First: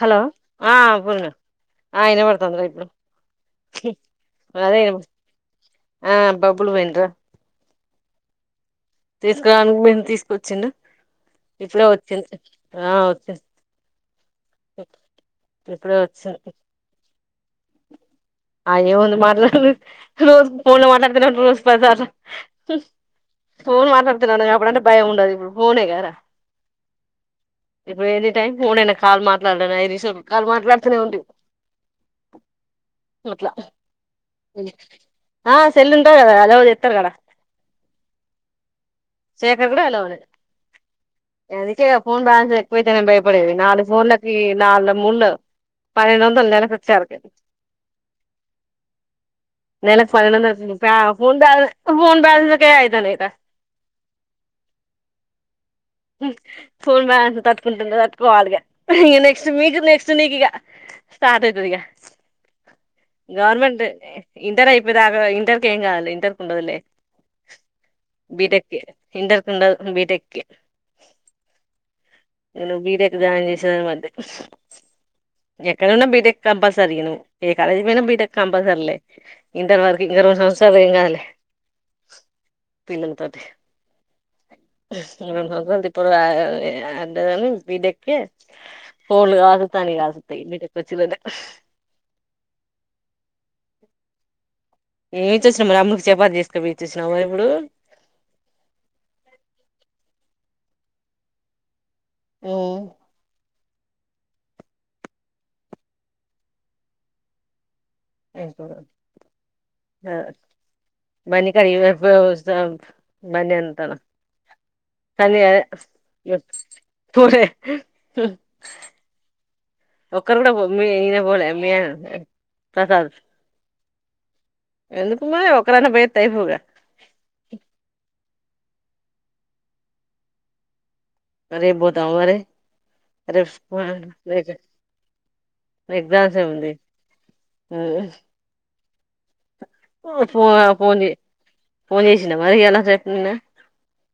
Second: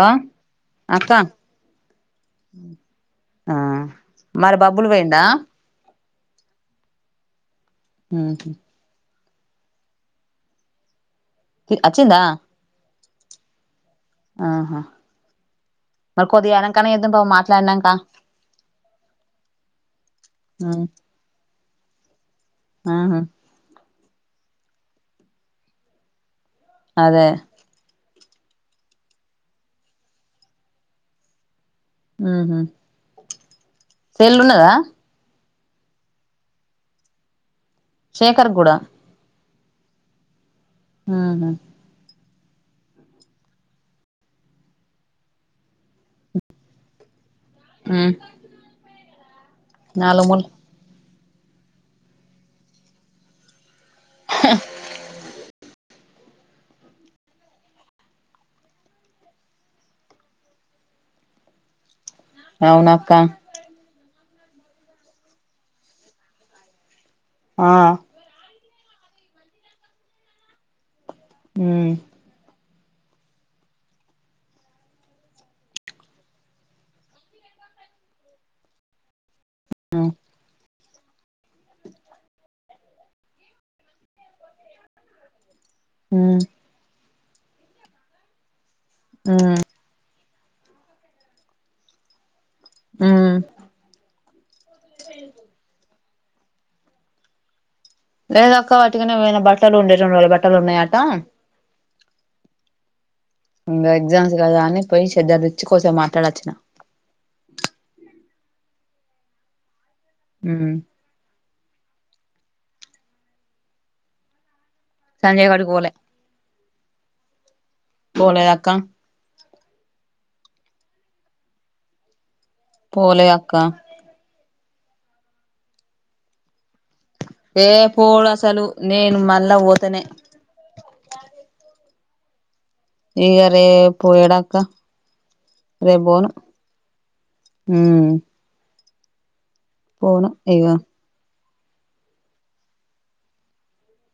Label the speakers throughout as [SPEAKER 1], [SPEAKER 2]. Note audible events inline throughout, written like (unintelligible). [SPEAKER 1] Hello ఆ
[SPEAKER 2] అక్క
[SPEAKER 1] పూర్ణ ఆ వినబడుతుంది రా ఇప్పుడు
[SPEAKER 2] ఆ మరి
[SPEAKER 1] అదే
[SPEAKER 2] బబ్బులు పోయిండా
[SPEAKER 1] ఆ బబ్బులు పోయిండ్రా
[SPEAKER 2] హు
[SPEAKER 1] తీసుకురావడానికి పోయిండు తీసుకొచ్చిడు ఇప్పుడే
[SPEAKER 2] వచ్చిందా
[SPEAKER 1] వచ్చింది ఆ వచ్చింది
[SPEAKER 2] ఆహా
[SPEAKER 1] ఇప్పుడే
[SPEAKER 2] మరి
[SPEAKER 1] వచ్చింది
[SPEAKER 2] కొద్దిగా వెనకనే చేద్దాం పాపం మాట్లాడినాక
[SPEAKER 1] ఆయ ఏముంది మాట్లాడుదు రోజు ఫోన్ లో మాట్లాడుతున్నప్పుడు రోజు బదారు
[SPEAKER 2] ఆహా
[SPEAKER 1] ఫోన్ మాత ఇ ఎప్పుడంటే భయం ఉండదు ఇప్పుడు ఫోనే కదా
[SPEAKER 2] అదే
[SPEAKER 1] ఎ టై క కాల్ మా మాట్లాడాను అఐ నిష కాలు మాట్లాడుతూనే ఉండి
[SPEAKER 2] ఆా
[SPEAKER 1] మల
[SPEAKER 2] తెల్న్నదా
[SPEAKER 1] ఆ సెల్న్ తదా అదోదు ఎత్తారు కడ
[SPEAKER 2] శేఖర్గూడ
[SPEAKER 1] సేఖర్ కూడా ఎలా ఉలే
[SPEAKER 2] ఉహు
[SPEAKER 1] ఎందుకేక పోూన్ బా కువతేనే భయ పడేవి నాలు ఫోన్ల ఈ నాలు మూన్ను పనినందొలాల సచ్చరకదు
[SPEAKER 2] ఉమ్
[SPEAKER 1] నెలలకు
[SPEAKER 2] నాలుగు మూలు
[SPEAKER 1] పదిొందంది ప హ బా హోన్ బ్యాల్సక అయితేనేద
[SPEAKER 2] (unintelligible)
[SPEAKER 1] సోన్ మ్యాంత తట్టుకుంటుంద తట్టుకోవాలిగా ఇక నెక్స్ట్ మీకు నెక్స్ట్ నీకు ఇకా స్టార్ట్ అయితుందికా
[SPEAKER 2] అవునక్క
[SPEAKER 1] గవర్నమెంట్ ఇంటర్ అయిపోయి దాకా ఇంటర్కి ఏం కావాలి ఇంటర్ కు ఉండదులే
[SPEAKER 2] ఆ
[SPEAKER 1] బీటెక్కి ఇంటర్కి ఉండదు బీటెక్ కి
[SPEAKER 2] హ్మ్
[SPEAKER 1] నువ్ బీటెక్ జాయిన్ చె ఎక్కడ ఉన్నా బీటెక్ కంపల్సరీను ఏ కాలేజీ పోయినా బీటెక్ కంపల్సరీ లే ఇంటర్ వరకు
[SPEAKER 2] ఉమ్
[SPEAKER 1] ఇంక ఇరవైసం సరే ఏంకాదులే పిల్లలతోటి (unintelligible) బీటెక్ ఏ ఫోన్లు
[SPEAKER 2] ఉమ్
[SPEAKER 1] కాదు తాని కాదు (unintelligible)
[SPEAKER 2] హ్మ్
[SPEAKER 1] ఏం చేశిరం రమ్ము చపాతీ చేసుకొపోయి ఇచ్చుచిన్నావా ఇప్పుడు
[SPEAKER 2] లేదఅక్క వట్టి గానే పోయినా బట్టలుండే రెండు రోజుల బట్ ట్టలున్నయట
[SPEAKER 1] ఒవ్
[SPEAKER 2] ఇంగా ఎగ్జామ్స్ కదా అని పోయి చద్దర్ ఇచ్చి కొసేపు మాట్లాడచ్చినా
[SPEAKER 1] ఏంటో రాద్ (unintelligible)
[SPEAKER 2] ఉమ్
[SPEAKER 1] బండి ఎంతనా
[SPEAKER 2] సంజయ్ గాడికి పోలే
[SPEAKER 1] (unintelligible)
[SPEAKER 2] పోలేదక్క
[SPEAKER 1] ఒకరు కూడా పోలే మీ ఈయన పోలే మీ ఆయన ప్రసాద్
[SPEAKER 2] పోలే అక్క
[SPEAKER 1] ఎందుకు మరి ఒకరైనా పొయ్యొత్తే అయిపోగా
[SPEAKER 2] ఏ పోడు అసలు నేను మళ్ళా పోతనే
[SPEAKER 1] రేప్ పోత్ టావ్ మరి
[SPEAKER 2] ఇగ రేపు ఏడక్క రేప్పోను
[SPEAKER 1] ఎగ్జామ్స్ ఏముంది
[SPEAKER 2] ఊ
[SPEAKER 1] ఫోనా ఫోన్ జే పోన్ చేసిండా మరి ఈయ్యాల రేపు నిన్న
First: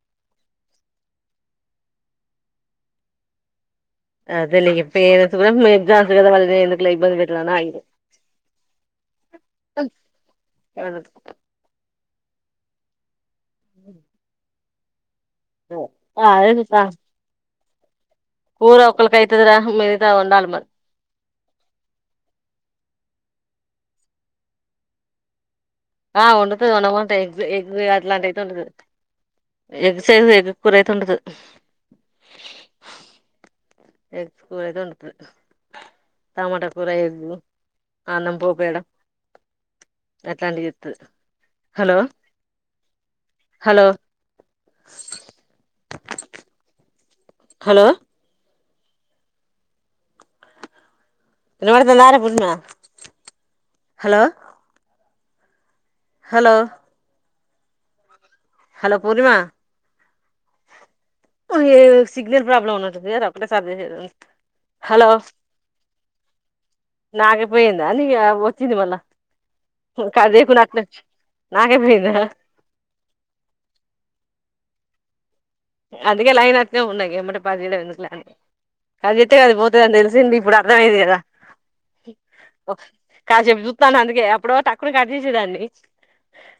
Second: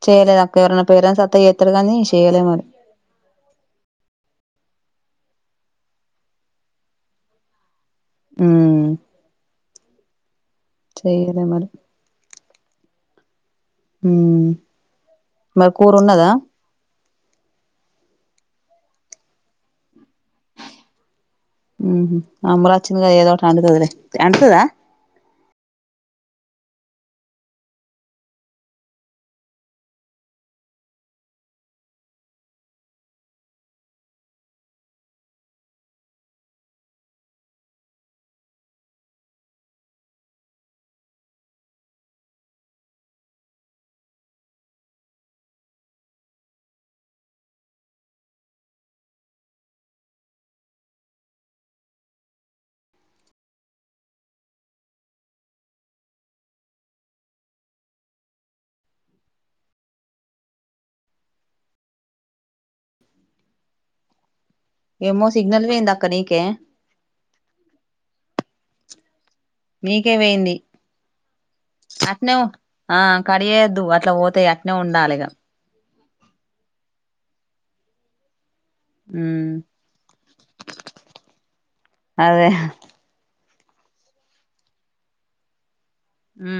[SPEAKER 2] చేయలేదక్క ఎవరైనా పేరెంట్స్ వత్తే చేస్తారు గాని చేయలే మరి
[SPEAKER 1] అదేలే ఇగ పేరెంట్స్ కూడా ఎగ్జామ్స్ కదా వాళ్ళునీ ఎందుకులే ఇబ్బంది పెట్టడం ఆగి (inaudible)
[SPEAKER 2] ఊ
[SPEAKER 1] అగ్
[SPEAKER 2] చేయలే మరి ఊ
[SPEAKER 1] ఆ అది తా కూర ఒక్కళ్ళకైతుదిరా మిగతా వండాలి మరి
[SPEAKER 2] ఊహూ అమరా అచ్చింది గా ఏదోకటి అండుతదిలే అండుతదా
[SPEAKER 1] ఆ వండుతది వండమంటే ఎగ్గు అట్లాంటియితే ఉండదు ఎగ్ సైజ్ ఎగ్ కూరైతే అండుతది హలో హలో హలో వినపడుతుందా రా పూర్మ హలో హలో పూర్ణిమా ఇదేదో సిగ్నల్ ప్రాబ్లమ్ ఉన్నట్టుందిగా రప్టే సారి (unintelligible) హలో
[SPEAKER 2] ఏమో సిగ్నల్ పోయింది అక్క నీకే
[SPEAKER 1] నాగబోయిందా నీక (unintelligible) వచ్చింది ఇవళ్ళా
[SPEAKER 2] మీకే మయింది
[SPEAKER 1] నాకే పోయిందా
[SPEAKER 2] అట్నే ఆ కడిగేయోద్దు అట్లా పోతాయి అట్ ట్నే ఉండాలిగా
[SPEAKER 1] అదికే లైన్ అట్నే ఉన్నా ఇగ ఎమ్మటే బంజేయటం ఎందుకులే అని కట్ చెప్తే
[SPEAKER 2] ఉమ్
[SPEAKER 1] అది పోతుందిని తెలిసింది ఇప్పుడు అర్థమైది కదా
[SPEAKER 2] అదే
[SPEAKER 1] కా చెపు చు స్తాను అందుకే అప్పుడో టక్కున కట్ చేసే దాన్ని
[SPEAKER 2] హు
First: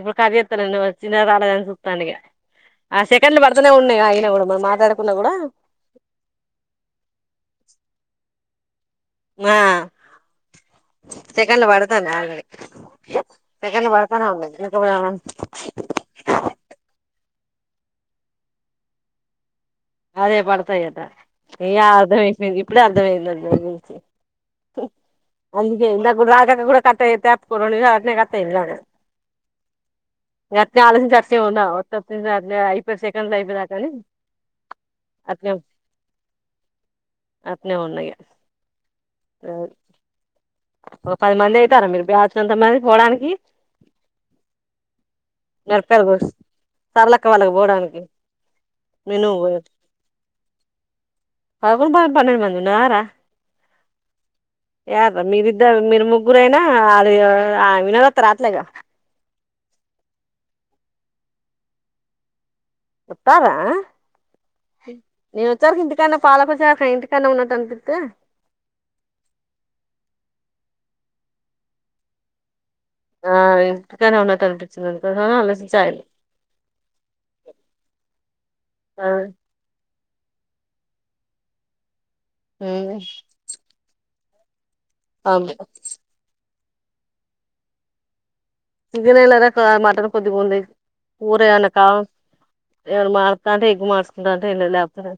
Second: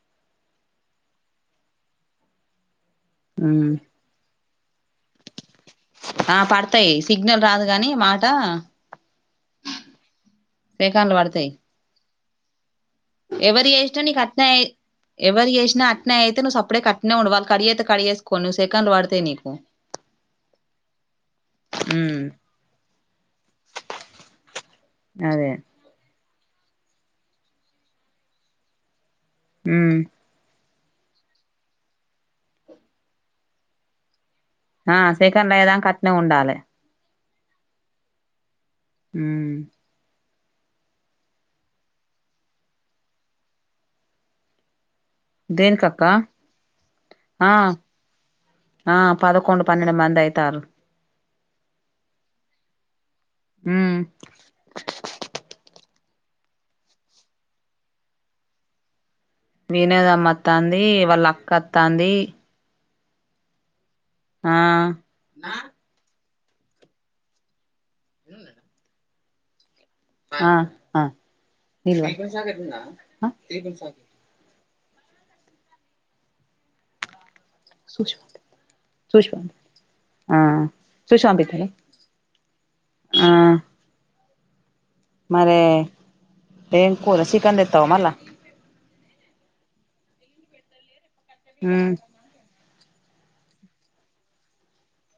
[SPEAKER 1] ఇప్పుడు కట్ చేతలేను వచ్చిందా రాలేదా అని సూత్తంన ఇగ అస్ కండ్లు పడుతనే
[SPEAKER 2] ఉమ్
[SPEAKER 1] ఉన్నాయి ఆగిన గూడం మ మాట్లా
[SPEAKER 2] ఆ పడతాయి సిగ్నల్ రాదు గాని మాట
[SPEAKER 1] ఆ
[SPEAKER 2] సెకండ్లు
[SPEAKER 1] సెకండ్లు పడతనాయి ఆల్రెడీ
[SPEAKER 2] ఎవరి
[SPEAKER 1] సెకండ్లు
[SPEAKER 2] చేసినా నీకు
[SPEAKER 1] పడతానే
[SPEAKER 2] కట్నే
[SPEAKER 1] ఉన్నాయి ఇంకా
[SPEAKER 2] ఎవరు చేసినా అట్నే అయితే నువ్ సప్పుడే కట్నే ఉండు వా కడ్ చేతే కట్ వేసుకోని ను సేకండ్లు వడతాయి నిీకు
[SPEAKER 1] అదే పడతాయిద ఇగ
[SPEAKER 2] ఉమ్
[SPEAKER 1] అర్థమయిపోయింది ఇప్పుడే అర్థమయింది ద
[SPEAKER 2] అదే
[SPEAKER 1] అందుకే నాకు రా కూడా కట్టాయితే రేడు అట్నే కట్టాఇంది నాకు
[SPEAKER 2] హు
[SPEAKER 1] అట్నే ఆలోచ్చించి అట్నే ఉన్నా ఓతే ఒత్తయి సెకండ్స్ అయిపోయేదాకా అని
[SPEAKER 2] ఆ
[SPEAKER 1] అట్నే
[SPEAKER 2] సేకండ్లు అయ్యే దాక అట్నే ఉండాలే
[SPEAKER 1] అట్నే ఉన్న ఇగ
[SPEAKER 2] హు
[SPEAKER 1] ఒక పది మంది అయితారా మీరు బ్యాచ్ కి ఎంత మంది పోడానికి
[SPEAKER 2] దేనికక్క
[SPEAKER 1] సరళక్క వాళ్ళకి
[SPEAKER 2] ఆ
[SPEAKER 1] పోవడానికి
[SPEAKER 2] ఆ
[SPEAKER 1] మీ నువ్వు
[SPEAKER 2] పదకొండు పన్నెండు మంది అవుతార్రు
[SPEAKER 1] పదకొండు పన్నెడు మంది ఉన్నారరా
[SPEAKER 2] హు
[SPEAKER 1] మీరిద్దరు మీరు ముగ్గురయినా అది వినోదాత రాట్లేగా
[SPEAKER 2] వినోదమ్మ వతాంది వాళ్ళ అక్క వతాంది
[SPEAKER 1] వాతర్ర నిను వచ్చార్క్ ఇంటికాన్నే పాాలకుశక్క ఇంటికాన్నే ఉన్నట్టు అనిపి తే
[SPEAKER 2] ఆ ఆ
[SPEAKER 1] ఆ ఇంటికాన్నే ఉన్నట్టు అనిపి చ్చింది అందుకోసమే ఆలోచ్చించి
[SPEAKER 2] సూష్ సూష్ ఆ సుష్ాపతలే
[SPEAKER 1] అ అ
[SPEAKER 2] మరే ఏం కూర చికన్ ఇత్తావా మళ్ళా
[SPEAKER 1] ఇగనేలారా మాటన్ కొద్కుంద ఊరనకా
[SPEAKER 2] మ్మ్
[SPEAKER 1] ఎవడ మారుతా అంటే ఎగకు మార్చుకుంటా అంటే ఎ లేపుతన్నా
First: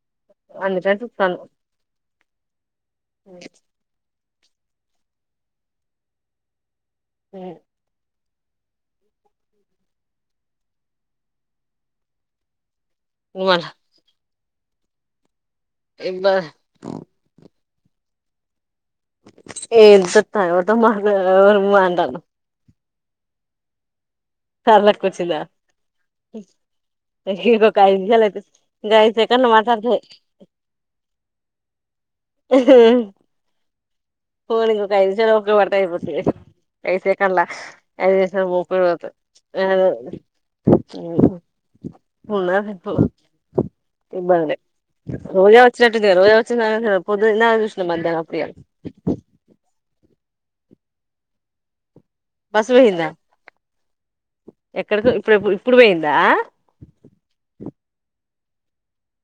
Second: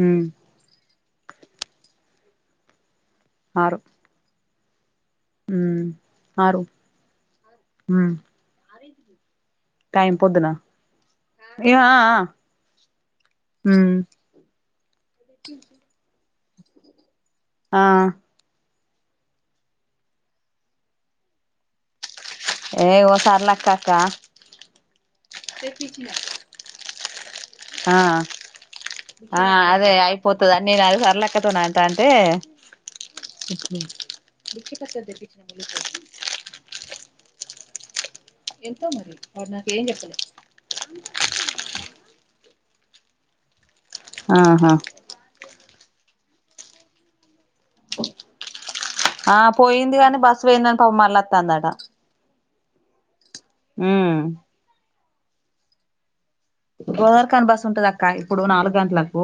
[SPEAKER 2] మ్మ్
[SPEAKER 1] అన్న సను
[SPEAKER 2] ఆరు ఆరు హ టై పొద్దనా ఏ హ
[SPEAKER 1] మళ్ళ
[SPEAKER 2] అద
[SPEAKER 1] ఇబా
[SPEAKER 2] ఆ
[SPEAKER 1] ఏ తత్తద మ మడాను
[SPEAKER 2] ఏయోసార్లక అక
[SPEAKER 1] చర్ల కు వచిదా ఇక కా
[SPEAKER 2] ఆ
[SPEAKER 1] చాలయితే గై
[SPEAKER 2] ఆ
[SPEAKER 1] సేకన్నా
[SPEAKER 2] అదే
[SPEAKER 1] మాట్తడతాయి
[SPEAKER 2] అయిపోతదని నేను అది సర్లక్కతోని అంటాంటే
[SPEAKER 1] పోోని కయిదు చాల ఒకతాయి ప స కళ అఐస పిరుత
[SPEAKER 2] నా కేం చెప్పలే
[SPEAKER 1] (inaudible) ఇబ్బందే
[SPEAKER 2] ఆహా
[SPEAKER 1] రోజా చెట్టుకే రోజా వచ్చిన పోదునా చూసినం మధ్యానం అపుడే
[SPEAKER 2] ఆ పోయింది కాని బస్ పోయినాకా మళ్ల ఒత్తండంటా
[SPEAKER 1] బస్ పోయిందా
[SPEAKER 2] ఉ
[SPEAKER 1] ఇక్కడ ఇప్పుడు ఇప్పుడు పోయిందా
[SPEAKER 2] రోదార్ ఖాన్ బస్ ఉంటది అక్క ఇప్పుడు నాలుగు గంటలకు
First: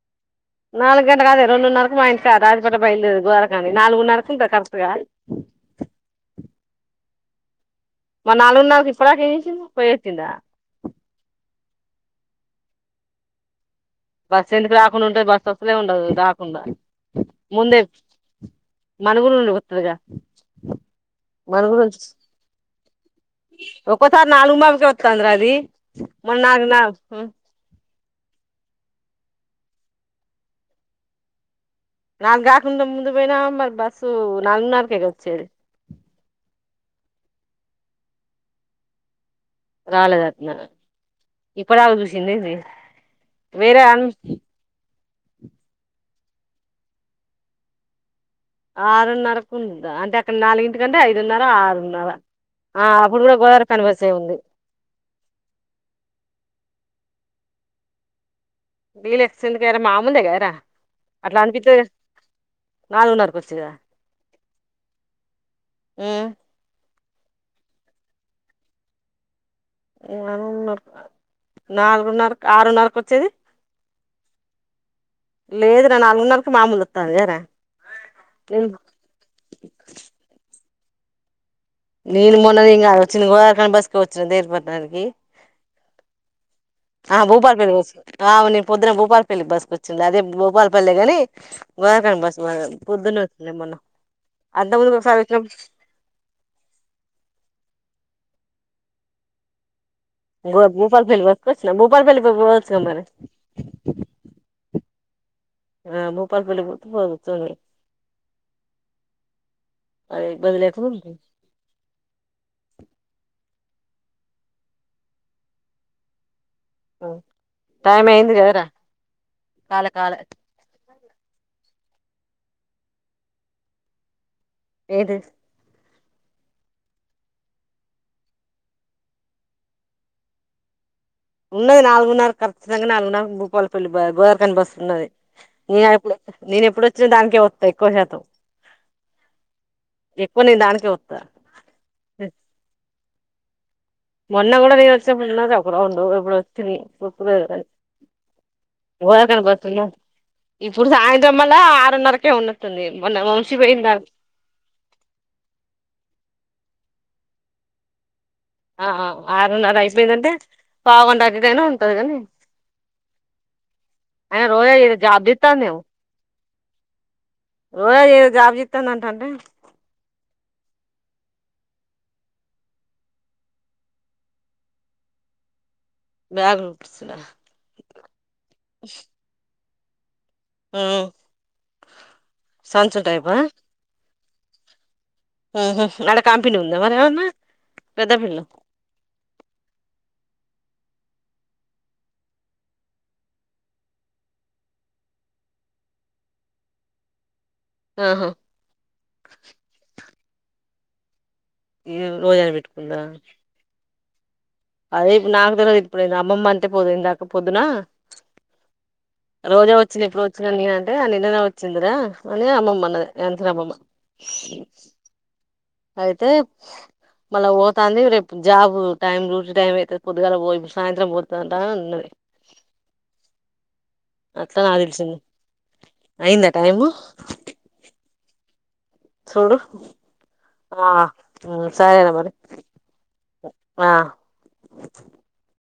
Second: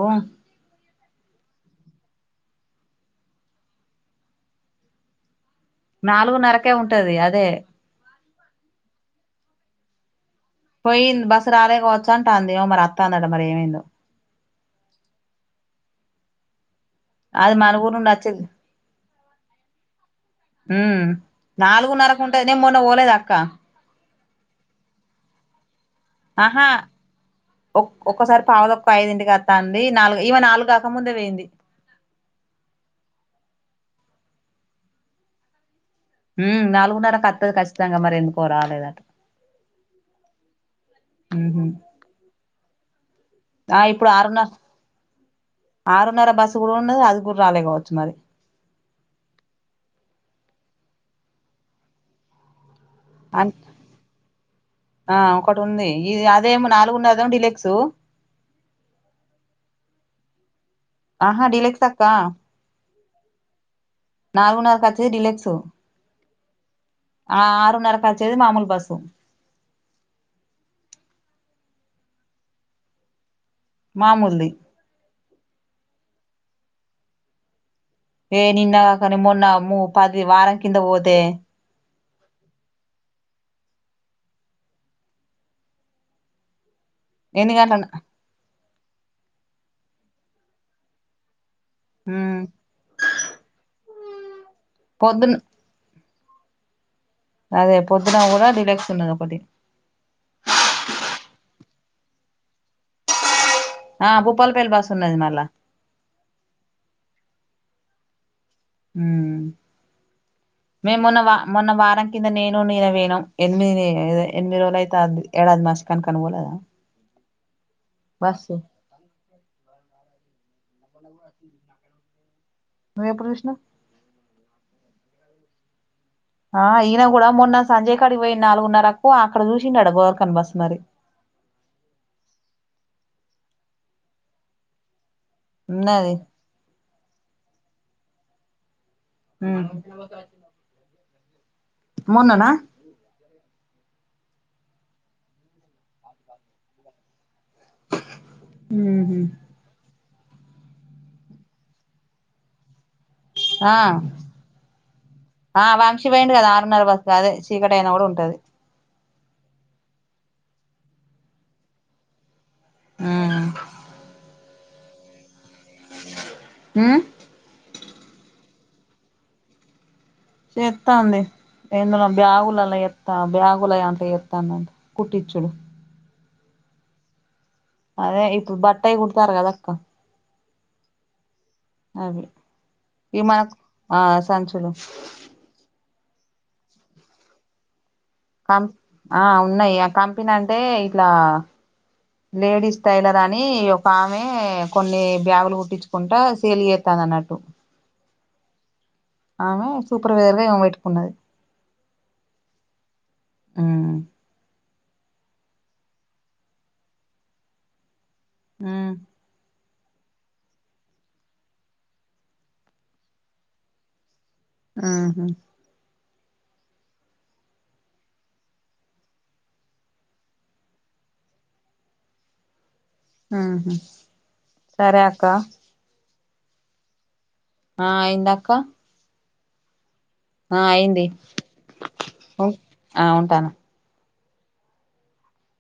[SPEAKER 1] నాలుగు గంట కాదే రెండున్నరకు మా ఇంటికాడ రాజపేట బయలుదేరి గోరాఖంని నాలుగునరకూ కరెక్ట్ కాదు
[SPEAKER 2] నాలుగున్నరకే ఉంటది అదే
[SPEAKER 1] మరి నాలుగున్నరకు ఇప్పటిదాకా ఏం చేసింది పోయియోచిందా
[SPEAKER 2] పోయింది బస్ రాలే గావచ్చాంట అంది ఏమొ మరి అతందంట మరి ఏమైందో
[SPEAKER 1] బస్సు ఎందుకు రాకుండా ఉంటది బస్సు ఒస్తానే ఉండదు రాకుండా
[SPEAKER 2] అది మన ఊరు నుండి వచ్చేది
[SPEAKER 1] మనఊరు నుండి వత్తది గా
[SPEAKER 2] హ్మ్ నాలుగున్నరకు ఉంటది నే మొన్న పోలేదా అక్క
[SPEAKER 1] ఒక సారి నలుగు ఉమ్మ్బావుకే వత్తాది రా అది మొన్న
[SPEAKER 2] ఆహా
[SPEAKER 1] నాలుగు నా
[SPEAKER 2] ఒ ఒక్కసారి పావదక్ పైదింటికి వస్తాండి. నాలుగు ఈమె నాలుగు కాకముందే పోయింది.
[SPEAKER 1] నాలుగుకాక కుండా ముందు పోయినా, మరి బస్సు నాలుగున్నరకేగ వచ్చేది.
[SPEAKER 2] హ్మ్ నాలుగున్నర వత్తది ఖచ్చితంగా మరి ఎందుకో రాలేదంట
[SPEAKER 1] రాలేదంట్నా
[SPEAKER 2] ఉహు
[SPEAKER 1] ఇప్పటిదాకా చూసిందా ఏంది
[SPEAKER 2] ఆ
[SPEAKER 1] వేరే అన్
[SPEAKER 2] ఇప్పుడు ఆరున్న ఆరున్నర బస్సు కూడా ఉన్నది. అది కూడా రాలే కావచ్చు మరి
[SPEAKER 1] ఆరున్నరకు ఉందా అంటే అక్కడ నాలుగింటికంటే ఐదున్నర ఆరున్నర ఆ అప్పుడు కూడా
[SPEAKER 2] అన్
[SPEAKER 1] గోదావరి కనిబస్ ఎ ఉంది
[SPEAKER 2] నాలుగున్నర డిల్లెక్సు
[SPEAKER 1] డిల్లెక్సు ఎందుకు మాములదే కదా రా
[SPEAKER 2] ఆహా డీలక్స్ అక్క
[SPEAKER 1] నాలుగున్నరకు ఒచ్చేదా
[SPEAKER 2] నాలుగున్నరకు కచ్చేది డిలెక్సు
[SPEAKER 1] ఉమ్
[SPEAKER 2] ఆ ఆరున్నరకు వచ్చేది మాముూలు బస్సు
[SPEAKER 1] నాలుగున్నరకు నాలుగున్నరకు ఆరున్నరకు వచ్చేది
[SPEAKER 2] మాములుది
[SPEAKER 1] లేదు రా నాలుగునారకు మామూలుది వత్తద రా
[SPEAKER 2] ఏ నిన్న కని మొన్న అమ్మో పది వారం కిం కింద పోతే
[SPEAKER 1] నీను మొన్న ఇంగ వచ్చి గోర్కండ్ బస్కి వచ్చిన దేరుపట్ననికి ఆ
[SPEAKER 2] ఎన్ని
[SPEAKER 1] భూపాల్ పేరు
[SPEAKER 2] గంటల
[SPEAKER 1] వచ్చిన ఆ అవునే పొద్దున భూపాలపెల్లికి బస్సుకు వచ్చింది అదే భూపాలపల్లి కాని వారనే బస్
[SPEAKER 2] ఉమ్
[SPEAKER 1] పాయ పొద్దున్నే (unintelligible) మొన్న అంత ముందు ఒకసారి
[SPEAKER 2] పొద్దున
[SPEAKER 1] వచ్చినప్పుడు
[SPEAKER 2] అదే పొద్దున కూడా డీలాక్స్ ఉన్నది ఒక్కటి
[SPEAKER 1] గొ బోపాల్పెళ్ళి బస్కొచ్చిన బోపాలు పెళ్ళి బ బ పోవచ్చు గా మరి
[SPEAKER 2] తున్నది మల్లా
[SPEAKER 1] ఆ బూపాల్ పెళ్లి పోతే వచ్చింది
[SPEAKER 2] ఊ
[SPEAKER 1] లేకుండా
[SPEAKER 2] మేం మొన్న
[SPEAKER 1] ఉంటుంది
[SPEAKER 2] వా మొన్న వారం కింద నేను నీర పొయినం ఎనిమి ఎనిమిది రోలైతాంది (inaudible) కన్నా పోలేదా
[SPEAKER 1] ఓ టైమ్ అయింది
[SPEAKER 2] బస్సు
[SPEAKER 1] గదరా కాల కాలే
[SPEAKER 2] నువ్ ఎప్పుడు జూషినవ్
[SPEAKER 1] ఏదు
[SPEAKER 2] ఆ ఈయన కూడా మొన్న సంజయ్ కాడికి పోయిన నాలుగున్నరకు అక్కడ చూసింటాడు గోర్ఖన్ బస్ మరి
[SPEAKER 1] ఉన్నది నాలుగున్నరకు ఖచ్చితంగా నాలుగున్నరకు భూపాలపల్లి బస్ గోదార్ఖడ్ బస్ ఉన్నది న
[SPEAKER 2] ఉన్నది
[SPEAKER 1] ఎప్పుడు నేను ఎప్పుడు దానికే వస్తాయి ఎక్కువ శాతం
[SPEAKER 2] హు
[SPEAKER 1] స
[SPEAKER 2] మొన్ననా
[SPEAKER 1] మొన్న కూడా నేను వచ్చేప్పుడున్న ఒక ర ఉండు ఇప్పుడు వచ్చి
[SPEAKER 2] ఉహు
[SPEAKER 1] వాక బత్రన్నా ఇప్పుడు సాయంత్రంమళ ఆరున్నరకే ఉన్నతుంది
[SPEAKER 2] ఆ ఆ వాంక్షి పోయిం కదా ఆరున్నర బస అదే చీకటి అయినా కూడా ఉంటది
[SPEAKER 1] ఆ ఆరున్నర అయిపోయిందంటే బాగుం అతిదైనా ఉంటది కాని
[SPEAKER 2] ఆ
[SPEAKER 1] ఎ రోయ జబ్ద తనేవు
[SPEAKER 2] ఆ
[SPEAKER 1] రోజ ఏదో జాబ్ు చెత్తాందంట అంటే
[SPEAKER 2] చెత్తాంది ఎందులో బ్యాగులలా ఎత్తా బ్యాగుల అంత ఎత్తానుడి కుట్టిచ్చుడు
[SPEAKER 1] బ్యాగ్ ఉపిసిన
[SPEAKER 2] అదే ఇ బట్టాయి కుడుతారుగా ధక్క
[SPEAKER 1] అ
[SPEAKER 2] అే
[SPEAKER 1] సంచు టైపా
[SPEAKER 2] సంచులు
[SPEAKER 1] ఆహా ఆడ కంపెనీ ఉందా మరి ఎమన్నా,
[SPEAKER 2] కం ఆ ఉన్నాయి ఆ కంపిని అంటే ఇట్లా లేడీస్ టైలర్ అని ఒక ఆమె కొన్ని బ్యాగులు కుట్టించుకుంటా సేల్ చేత్తాంది అన్నట్టు.
[SPEAKER 1] ఆహా
[SPEAKER 2] ఆమె సూపర్వైజర్ గా ఇమెను పెట్టుకున్నది.
[SPEAKER 1] ఏ రోజాను పెట్టుకుందా,
[SPEAKER 2] ఉమ్
[SPEAKER 1] అదే ఇప్పుడు నాకు తెలివది ఇప్పుడు అమ్మమ్మ అంటే పోద్ ఇందాక పొద్దునా
[SPEAKER 2] ఆ
[SPEAKER 1] రోజా వచ్చింది ఎప్పుడు వచ్చిన్దండి అంటే ఆ నిన్ననే వచ్చిందిరా అని అమ్మమ్మ అన్నది జ్ఞాన శ్రీ అమ్మమ్మ
[SPEAKER 2] ఆహా
[SPEAKER 1] అయితే మళ్ళా పోతాంది రేపు జాబు టైం డూటీ టైం అయితే పొద్దుగాల పోదు సాయంత్రం పోతదటా అన్నది.
[SPEAKER 2] ఆహా
[SPEAKER 1] అట్లా నాకు
[SPEAKER 2] సరే
[SPEAKER 1] తెలిసింది
[SPEAKER 2] అక్క.
[SPEAKER 1] అయిందా టైమూ.
[SPEAKER 2] ఆ అయింది అక్క.
[SPEAKER 1] సూడు. ఆ సరేరా మరి.
[SPEAKER 2] ఉం ఆ ఉంటాను
[SPEAKER 1] ఆ